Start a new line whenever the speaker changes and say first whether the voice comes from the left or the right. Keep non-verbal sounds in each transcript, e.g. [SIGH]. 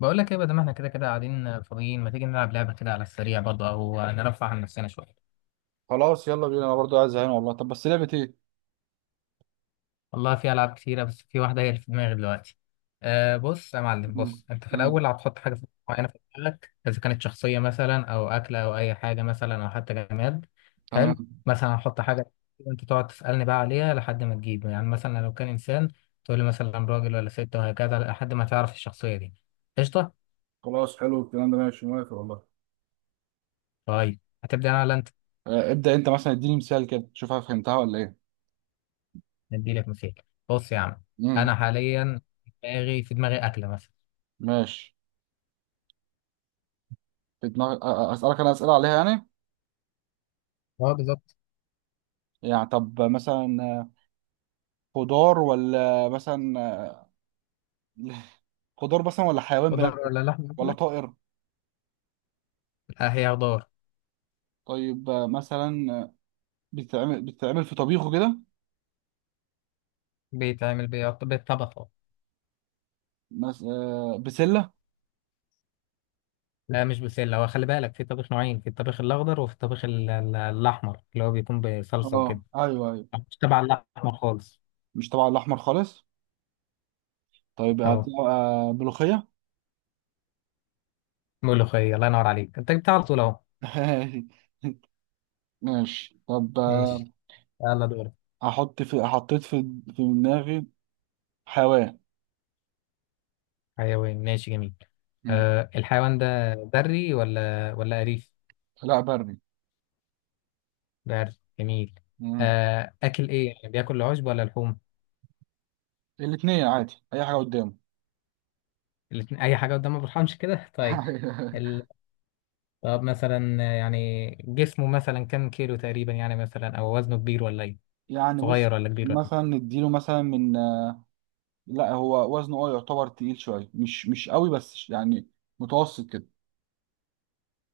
left: بقول لك ايه، بدل ما احنا كده كده قاعدين فاضيين، ما تيجي نلعب لعبه كده على السريع برضه او نرفع عن نفسنا شويه.
right: خلاص يلا بينا، انا برضو عايز زهقان والله. طب بس لعبة ايه؟
left: والله في العاب كتيره، بس في واحده هي اللي في دماغي دلوقتي. أه، بص يا معلم،
right: امم
left: بص انت في
right: امم
left: الاول هتحط حاجه معينه في دماغك، اذا كانت شخصيه مثلا او اكله او اي حاجه مثلا او حتى جماد.
right: تمام.
left: حلو. مثلا هحط حاجه وانت تقعد تسالني بقى عليها لحد ما تجيب. يعني مثلا لو كان انسان، تقول لي مثلا راجل ولا ست، وهكذا لحد ما تعرف الشخصيه دي. قشطه.
right: خلاص حلو الكلام ده ماشي موافق والله.
left: طيب هتبدا انا ولا انت؟
right: آه، ابدأ انت مثلا اديني مثال كده، شوف أنا فهمتها ولا ايه؟
left: نديلك مثال. بص يا عم، انا
right: امم
left: حاليا دماغي، في دماغي اكله مثلا.
right: ماشي. في دماغ اسالك انا اسئله عليها يعني؟
left: اه بالظبط.
right: يعني طب مثلا خضار ولا مثلا [LAUGHS] خضار مثلا ولا حيوان
left: خضار
right: بناكله؟
left: ولا لحم
right: ولا
left: مثلا؟
right: طائر؟
left: لا، هي خضار.
right: طيب مثلا بتتعمل في طبيخه كده.
left: بالطبخ أهو.
right: بسله؟
left: لا مش بسله، هو خلي بالك في طبخ نوعين: في الطبخ الاخضر، وفي الطبخ الاحمر اللي هو بيكون بصلصه وكده.
right: اه ايوه ايوه.
left: مش تبع الاحمر خالص.
right: مش طبعا الاحمر خالص. طيب
left: اهو،
right: بتبقى ملوخيه؟
left: ملوخيه، الله ينور عليك، انت جبتها على طول اهو.
right: [LAUGHS] ماشي طب.
left: ماشي، يلا دورك.
right: احط في حطيت في في دماغي حيوان.
left: حيوان؟ ماشي، جميل.
right: مم.
left: أه، الحيوان ده بري ولا أليف؟
right: لا بري.
left: بري. جميل.
right: مم.
left: أه، أكل إيه؟ يعني بياكل العشب ولا لحوم؟
right: الاتنين عادي، اي حاجه قدامه.
left: الاتنين اي حاجه قدام، ما برحمش كده، طيب.
right: [LAUGHS]
left: ال... طب مثلا يعني جسمه مثلا كام كيلو تقريبا يعني، مثلا او وزنه كبير ولا ايه؟
right: يعني
left: صغير
right: بص،
left: ولا كبير ولا إيه؟
right: مثلا نديله مثلا من. لا هو وزنه يعتبر تقيل شويه، مش قوي بس يعني متوسط كده.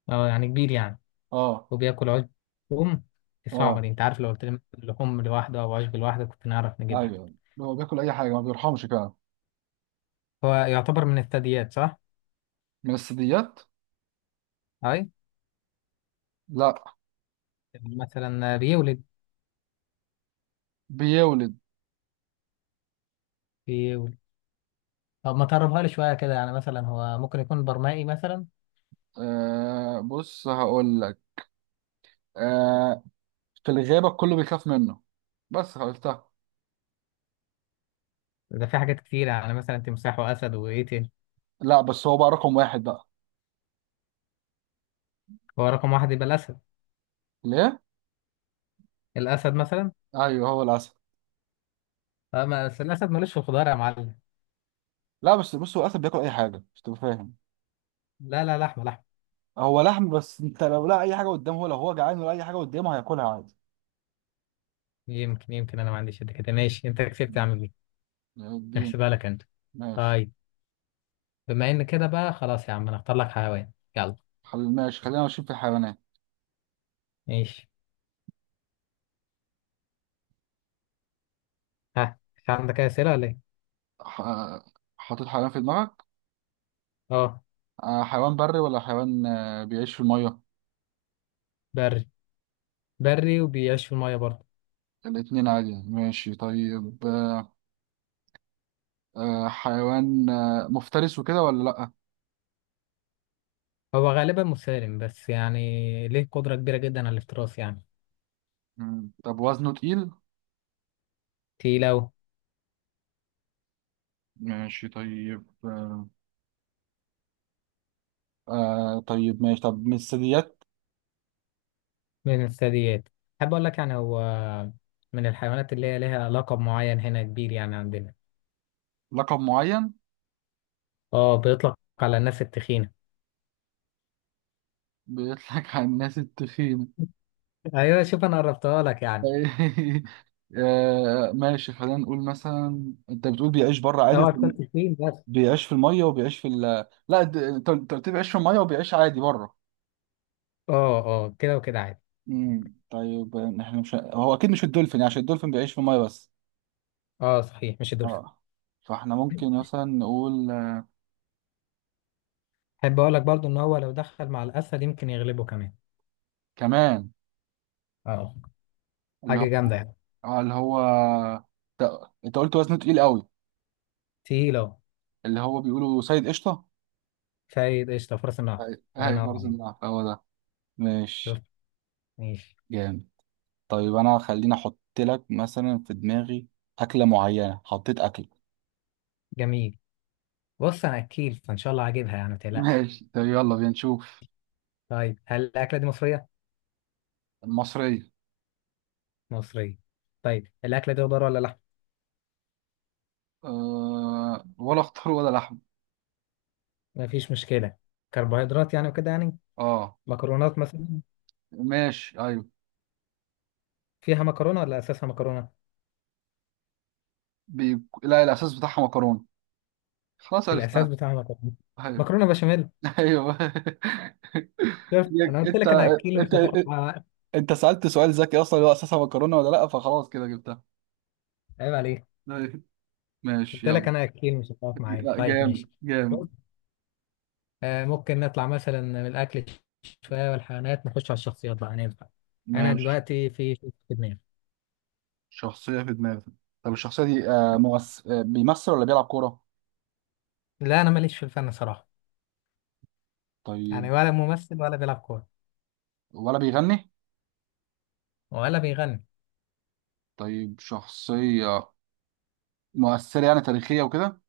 left: اه يعني كبير يعني.
right: اه
left: وبياكل عشب؟ لحوم؟ صعبة
right: اه
left: دي، انت عارف لو قلت لي مثلاً لحوم لوحده او عشب لوحده، كنت نعرف نجيب
right: ايوه.
left: لك.
right: هو بياكل اي حاجه، ما بيرحمش كده.
left: هو يعتبر من الثدييات، صح؟
right: من الثدييات.
left: اي.
right: لا.
left: مثلا بيولد
right: بيولد.
left: بيولد طب ما تقربها لي شويه كده، يعني مثلا هو ممكن يكون برمائي مثلا؟
right: آه بص هقول لك، آه، في الغابة كله بيخاف منه، بس قلتها.
left: ده في حاجات كتيره يعني، مثلا تمساح واسد، وايه تاني؟
right: لا بس هو بقى رقم واحد بقى.
left: هو رقم واحد يبقى الاسد.
right: ليه؟
left: الاسد مثلا.
right: ايوه هو الاسد.
left: اه، ما بس الاسد ملوش في الخضار يا معلم.
right: لا بس بص، هو الاسد بياكل اي حاجة، مش تبقى فاهم.
left: لا لا، لحمه لحمه.
right: هو لحم، بس انت لو لقى اي حاجة قدامه، لو هو جعان ولا اي حاجة قدامه هياكلها عادي.
left: يمكن انا ما عنديش قد كده. ماشي، انت كسبت يا
right: مم.
left: عم بيه.
right: يا الدين.
left: احسبها لك انت.
right: ماشي.
left: طيب، بما ان كده بقى خلاص يا عم، انا اختار لك حيوان، يلا.
right: ماشي خلينا ماشيين في الحيوانات.
left: ماشي. ها، مش عندك اي اسئله ولا ايه؟
right: ح... حاطط حيوان في دماغك.
left: اه.
right: حيوان بري ولا حيوان بيعيش في المية؟
left: بري. بري وبيعيش في الميه برضه.
right: الاتنين عادي. ماشي طيب. حيوان مفترس وكده ولا لأ؟
left: هو غالبا مسالم، بس يعني ليه قدره كبيره جدا على الافتراس يعني.
right: مم. طب وزنه تقيل؟
left: تقيله.
right: ماشي طيب. طيب ماشي. طب من الثدييات.
left: من الثدييات. احب اقول لك يعني هو من الحيوانات اللي هي ليها لقب معين هنا كبير يعني عندنا.
right: لقب معين؟
left: اه، بيطلق على الناس التخينه.
right: بيطلق على الناس التخينة.
left: ايوه، شوف انا قربتها لك يعني.
right: [LAUGHS] آه ماشي، خلينا نقول مثلا انت بتقول بيعيش بره عادي
left: اوعى
right: وفي...
left: تكون تخين بس.
right: بيعيش في المية وبيعيش في لا، انت قلت لي بيعيش في المية وبيعيش عادي بره.
left: اه اه، كده وكده عادي.
right: طيب احنا مش... هو اكيد مش الدولفين يعني، عشان الدولفين بيعيش في المية بس.
left: اه صحيح، مش الدولفين.
right: اه. فاحنا ممكن مثلا نقول.
left: احب اقول لك برضو ان هو لو دخل مع الاسد يمكن يغلبه كمان.
right: كمان.
left: اه،
right: اللي هو.
left: حاجه جامده يعني.
right: اللي هو، انت قلت وزنه تقيل قوي،
left: تقيل اهو.
right: اللي هو بيقولوا سيد قشطة.
left: فايد قشطه، فرس النهر.
right: أيوة.
left: الله
right: اهي
left: ينور
right: فرز
left: عليك.
right: النهر هو ده.
left: شوف.
right: ماشي
left: ماشي.
right: جامد. طيب انا خليني احط لك مثلا في دماغي اكلة معينة، حطيت اكل.
left: جميل. بص انا اكيل، فان شاء الله هجيبها يعني، ما تقلقش.
right: ماشي طيب يلا بينا نشوف.
left: طيب، هل الاكله دي مصريه؟
right: المصرية.
left: مصريه. طيب الاكله دي خضار ولا لحم؟
right: ولا خضار ولا لحم.
left: مفيش مشكله. كربوهيدرات يعني وكده يعني؟
right: اه
left: مكرونات مثلا.
right: ماشي ايوه.
left: فيها مكرونه ولا اساسها مكرونه؟
right: لا الاساس بتاعها مكرونة. خلاص
left: الاساس
right: عرفتها.
left: بتاعها مكرونه.
right: ايوه.
left: مكرونه بشاميل.
right: [LAUGHS] ايوه.
left: شفت، انا
right: يك-
left: قلت
right: انت
left: لك انا اكيل
right: انت
left: مش هتاخد معايا وقت.
right: انت سألت سؤال ذكي اصلا، اللي هو اساسها مكرونة ولا لا، فخلاص كده جبتها.
left: عيب عليك.
right: أيوة. ماشي
left: قلت لك
right: يلا.
left: انا اكيل مش هتقف معايا،
right: لا
left: طيب
right: جامد
left: ماشي.
right: جامد.
left: بص، ممكن نطلع مثلا من الاكل شويه والحيوانات، نخش على الشخصيات بقى، ننفع؟ انا
right: ماشي.
left: دلوقتي في شخص في دماغي.
right: شخصية في دماغك. طب الشخصية دي آه ممس... آه بيمثل ولا بيلعب كورة؟
left: لا، انا ماليش في الفن صراحه.
right: طيب.
left: يعني ولا ممثل ولا بيلعب كوره
right: ولا بيغني؟
left: ولا بيغني.
right: طيب شخصية مؤثرة يعني تاريخية وكده؟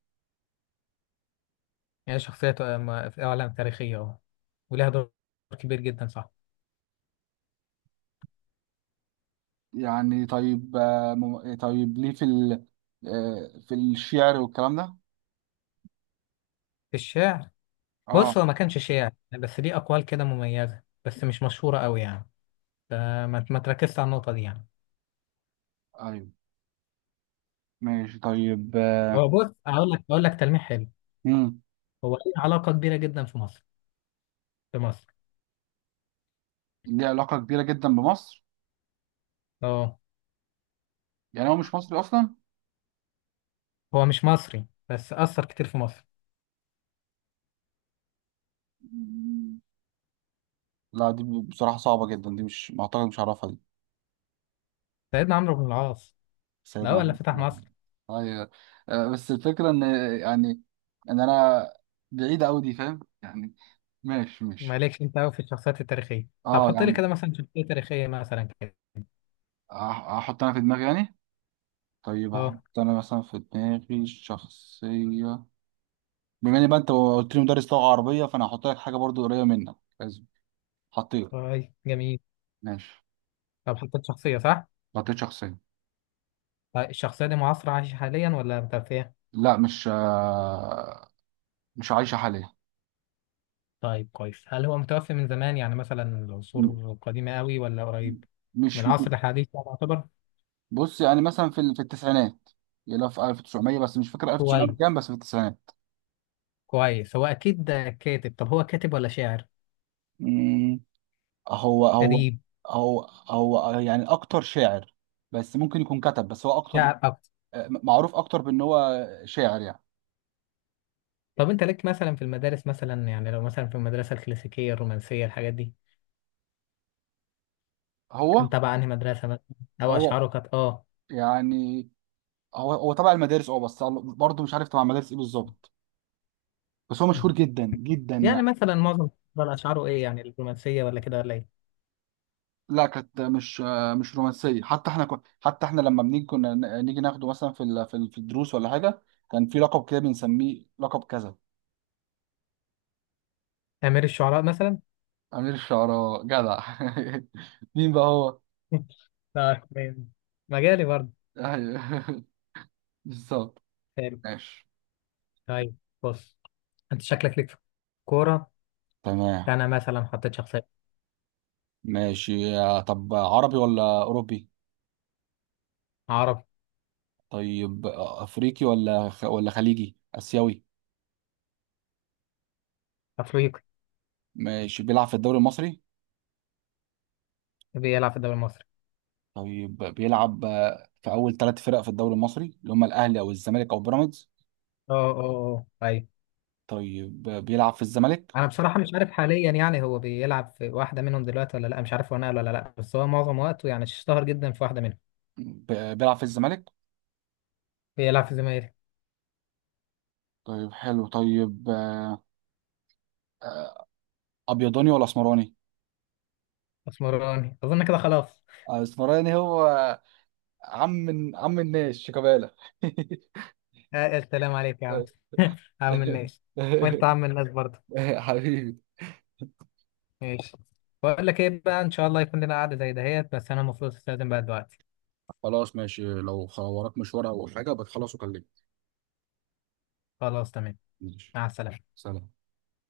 left: هي شخصيه، في اعلام تاريخيه اهو، ولها دور كبير جدا، صح؟
right: يعني طيب طيب ليه في ال... آه في الشعر والكلام ده؟
left: في الشعر.
right: اه
left: بص، هو ما كانش شاعر، بس ليه اقوال كده مميزه، بس مش مشهوره قوي يعني. فما ما تركزش على النقطه دي يعني.
right: ايوه. ماشي طيب.
left: هو بص، اقول لك تلميح حلو.
right: مم.
left: هو ليه علاقه كبيره جدا في مصر.
right: ليه علاقة كبيرة جدا بمصر؟
left: اه،
right: يعني هو مش مصري أصلا؟
left: هو مش مصري، بس اثر كتير في مصر.
right: مم. لا دي بصراحة صعبة جدا، دي مش... ما أعتقد مش هعرفها دي.
left: سيدنا عمرو بن العاص. ده
right: سيدنا
left: اول اللي فتح
right: عمر.
left: مصر.
right: ايوه. بس الفكره ان يعني ان انا بعيده قوي دي، فاهم يعني. ماشي ماشي.
left: مالكش انت قوي في الشخصيات التاريخيه. طب
right: اه
left: حط لي
right: يعني
left: كده مثلا شخصيه تاريخيه مثلا كده.
right: أح- احط انا في دماغي يعني. طيب احط
left: اه.
right: انا مثلا في دماغي شخصيه. بما ان بقى انت قلت لي مدرس لغه عربيه، فانا هحط لك حاجه برضو قريبه منك لازم. حطيت.
left: طيب جميل.
right: ماشي.
left: طب حطيت شخصيه، صح؟
right: حطيت شخصيه.
left: طيب الشخصيه دي معاصره عايشه حاليا ولا متوفيه؟
right: لا، مش عايشه حاليا.
left: طيب كويس. هل هو متوفي من زمان، يعني مثلا العصور
right: م-
left: القديمه قوي، ولا قريب من
right: مش.
left: العصر الحديث يعني يعتبر؟
right: بص يعني مثلا في في التسعينات، يلا في 1900 بس مش فاكر 1900
left: كويس.
right: كام، بس في التسعينات.
left: كويس. هو اكيد كاتب. طب هو كاتب ولا شاعر؟
right: مم. هو.
left: أديب.
right: هو هو يعني اكتر شاعر، بس ممكن يكون كتب بس هو اكتر
left: شعر أكتر.
right: معروف اكتر بان هو شاعر يعني.
left: طب أنت لك مثلا في المدارس مثلا، يعني لو مثلا في المدرسة الكلاسيكية الرومانسية، الحاجات دي، كان
right: هو
left: تبع أنهي مدرسة مثلا؟ أو
right: هو
left: أشعاره كانت آه
right: يعني هو تبع المدارس، اه بس برضه مش عارف تبع المدارس ايه بالظبط، بس هو مشهور
left: [LAUGHS]
right: جدا جدا
left: يعني
right: يعني.
left: مثلا معظم الشعراء أشعاره إيه يعني، الرومانسية ولا كده ولا إيه؟
right: لا كانت مش رومانسيه، حتى حتى احنا لما بنيجي كنا نيجي ناخده مثلا في في الدروس ولا حاجه، كان في لقب كده بنسميه لقب كذا.
left: أمير الشعراء مثلا.
right: امير الشعراء جدع. [LAUGHS] مين بقى هو؟
left: [LAUGHS] لا تمام. مجالي برضه.
right: ايوه، [LAUGHS] بالظبط.
left: حلو.
right: ماشي.
left: طيب، بص، أنت شكلك ليك في كورة.
right: تمام.
left: أنا مثلا حطيت شخصية.
right: ماشي. طب عربي ولا اوروبي؟
left: عربي.
right: طيب افريقي ولا ولا خليجي اسيوي؟
left: أفريقي.
right: ماشي، بيلعب في الدوري المصري.
left: بيلعب في الدوري المصري.
right: طيب بيلعب في اول 3 فرق في الدوري المصري اللي هم الاهلي او الزمالك او بيراميدز.
left: آه آه آه أيوه.
right: طيب بيلعب في الزمالك.
left: انا بصراحه مش عارف حاليا، يعني هو بيلعب في واحده منهم دلوقتي ولا لا، مش عارف هو نقل ولا لا، بس هو معظم وقته يعني اشتهر جدا في واحده منهم.
right: بيلعب في الزمالك.
left: بيلعب في زمايلي.
right: طيب حلو. طيب ابيضاني ولا اسمراني.
left: اسمراني اظن، كده خلاص.
right: اسمراني هو عم عم الناس شيكابالا. [LAUGHS]
left: السلام عليك يا عم.
right: طيب.
left: [LAUGHS] عم الناس. وانت
right: [LAUGHS]
left: عم الناس برضه.
right: حبيبي.
left: ماشي. بقول لك ايه بقى، ان شاء الله يكون لنا قعده زي دهيت، بس انا المفروض استخدم بقى دلوقتي.
right: خلاص ماشي، لو وراك مشوار او حاجه بتخلص وكلمني.
left: خلاص تمام.
right: ماشي.
left: مع السلامه.
right: سلام.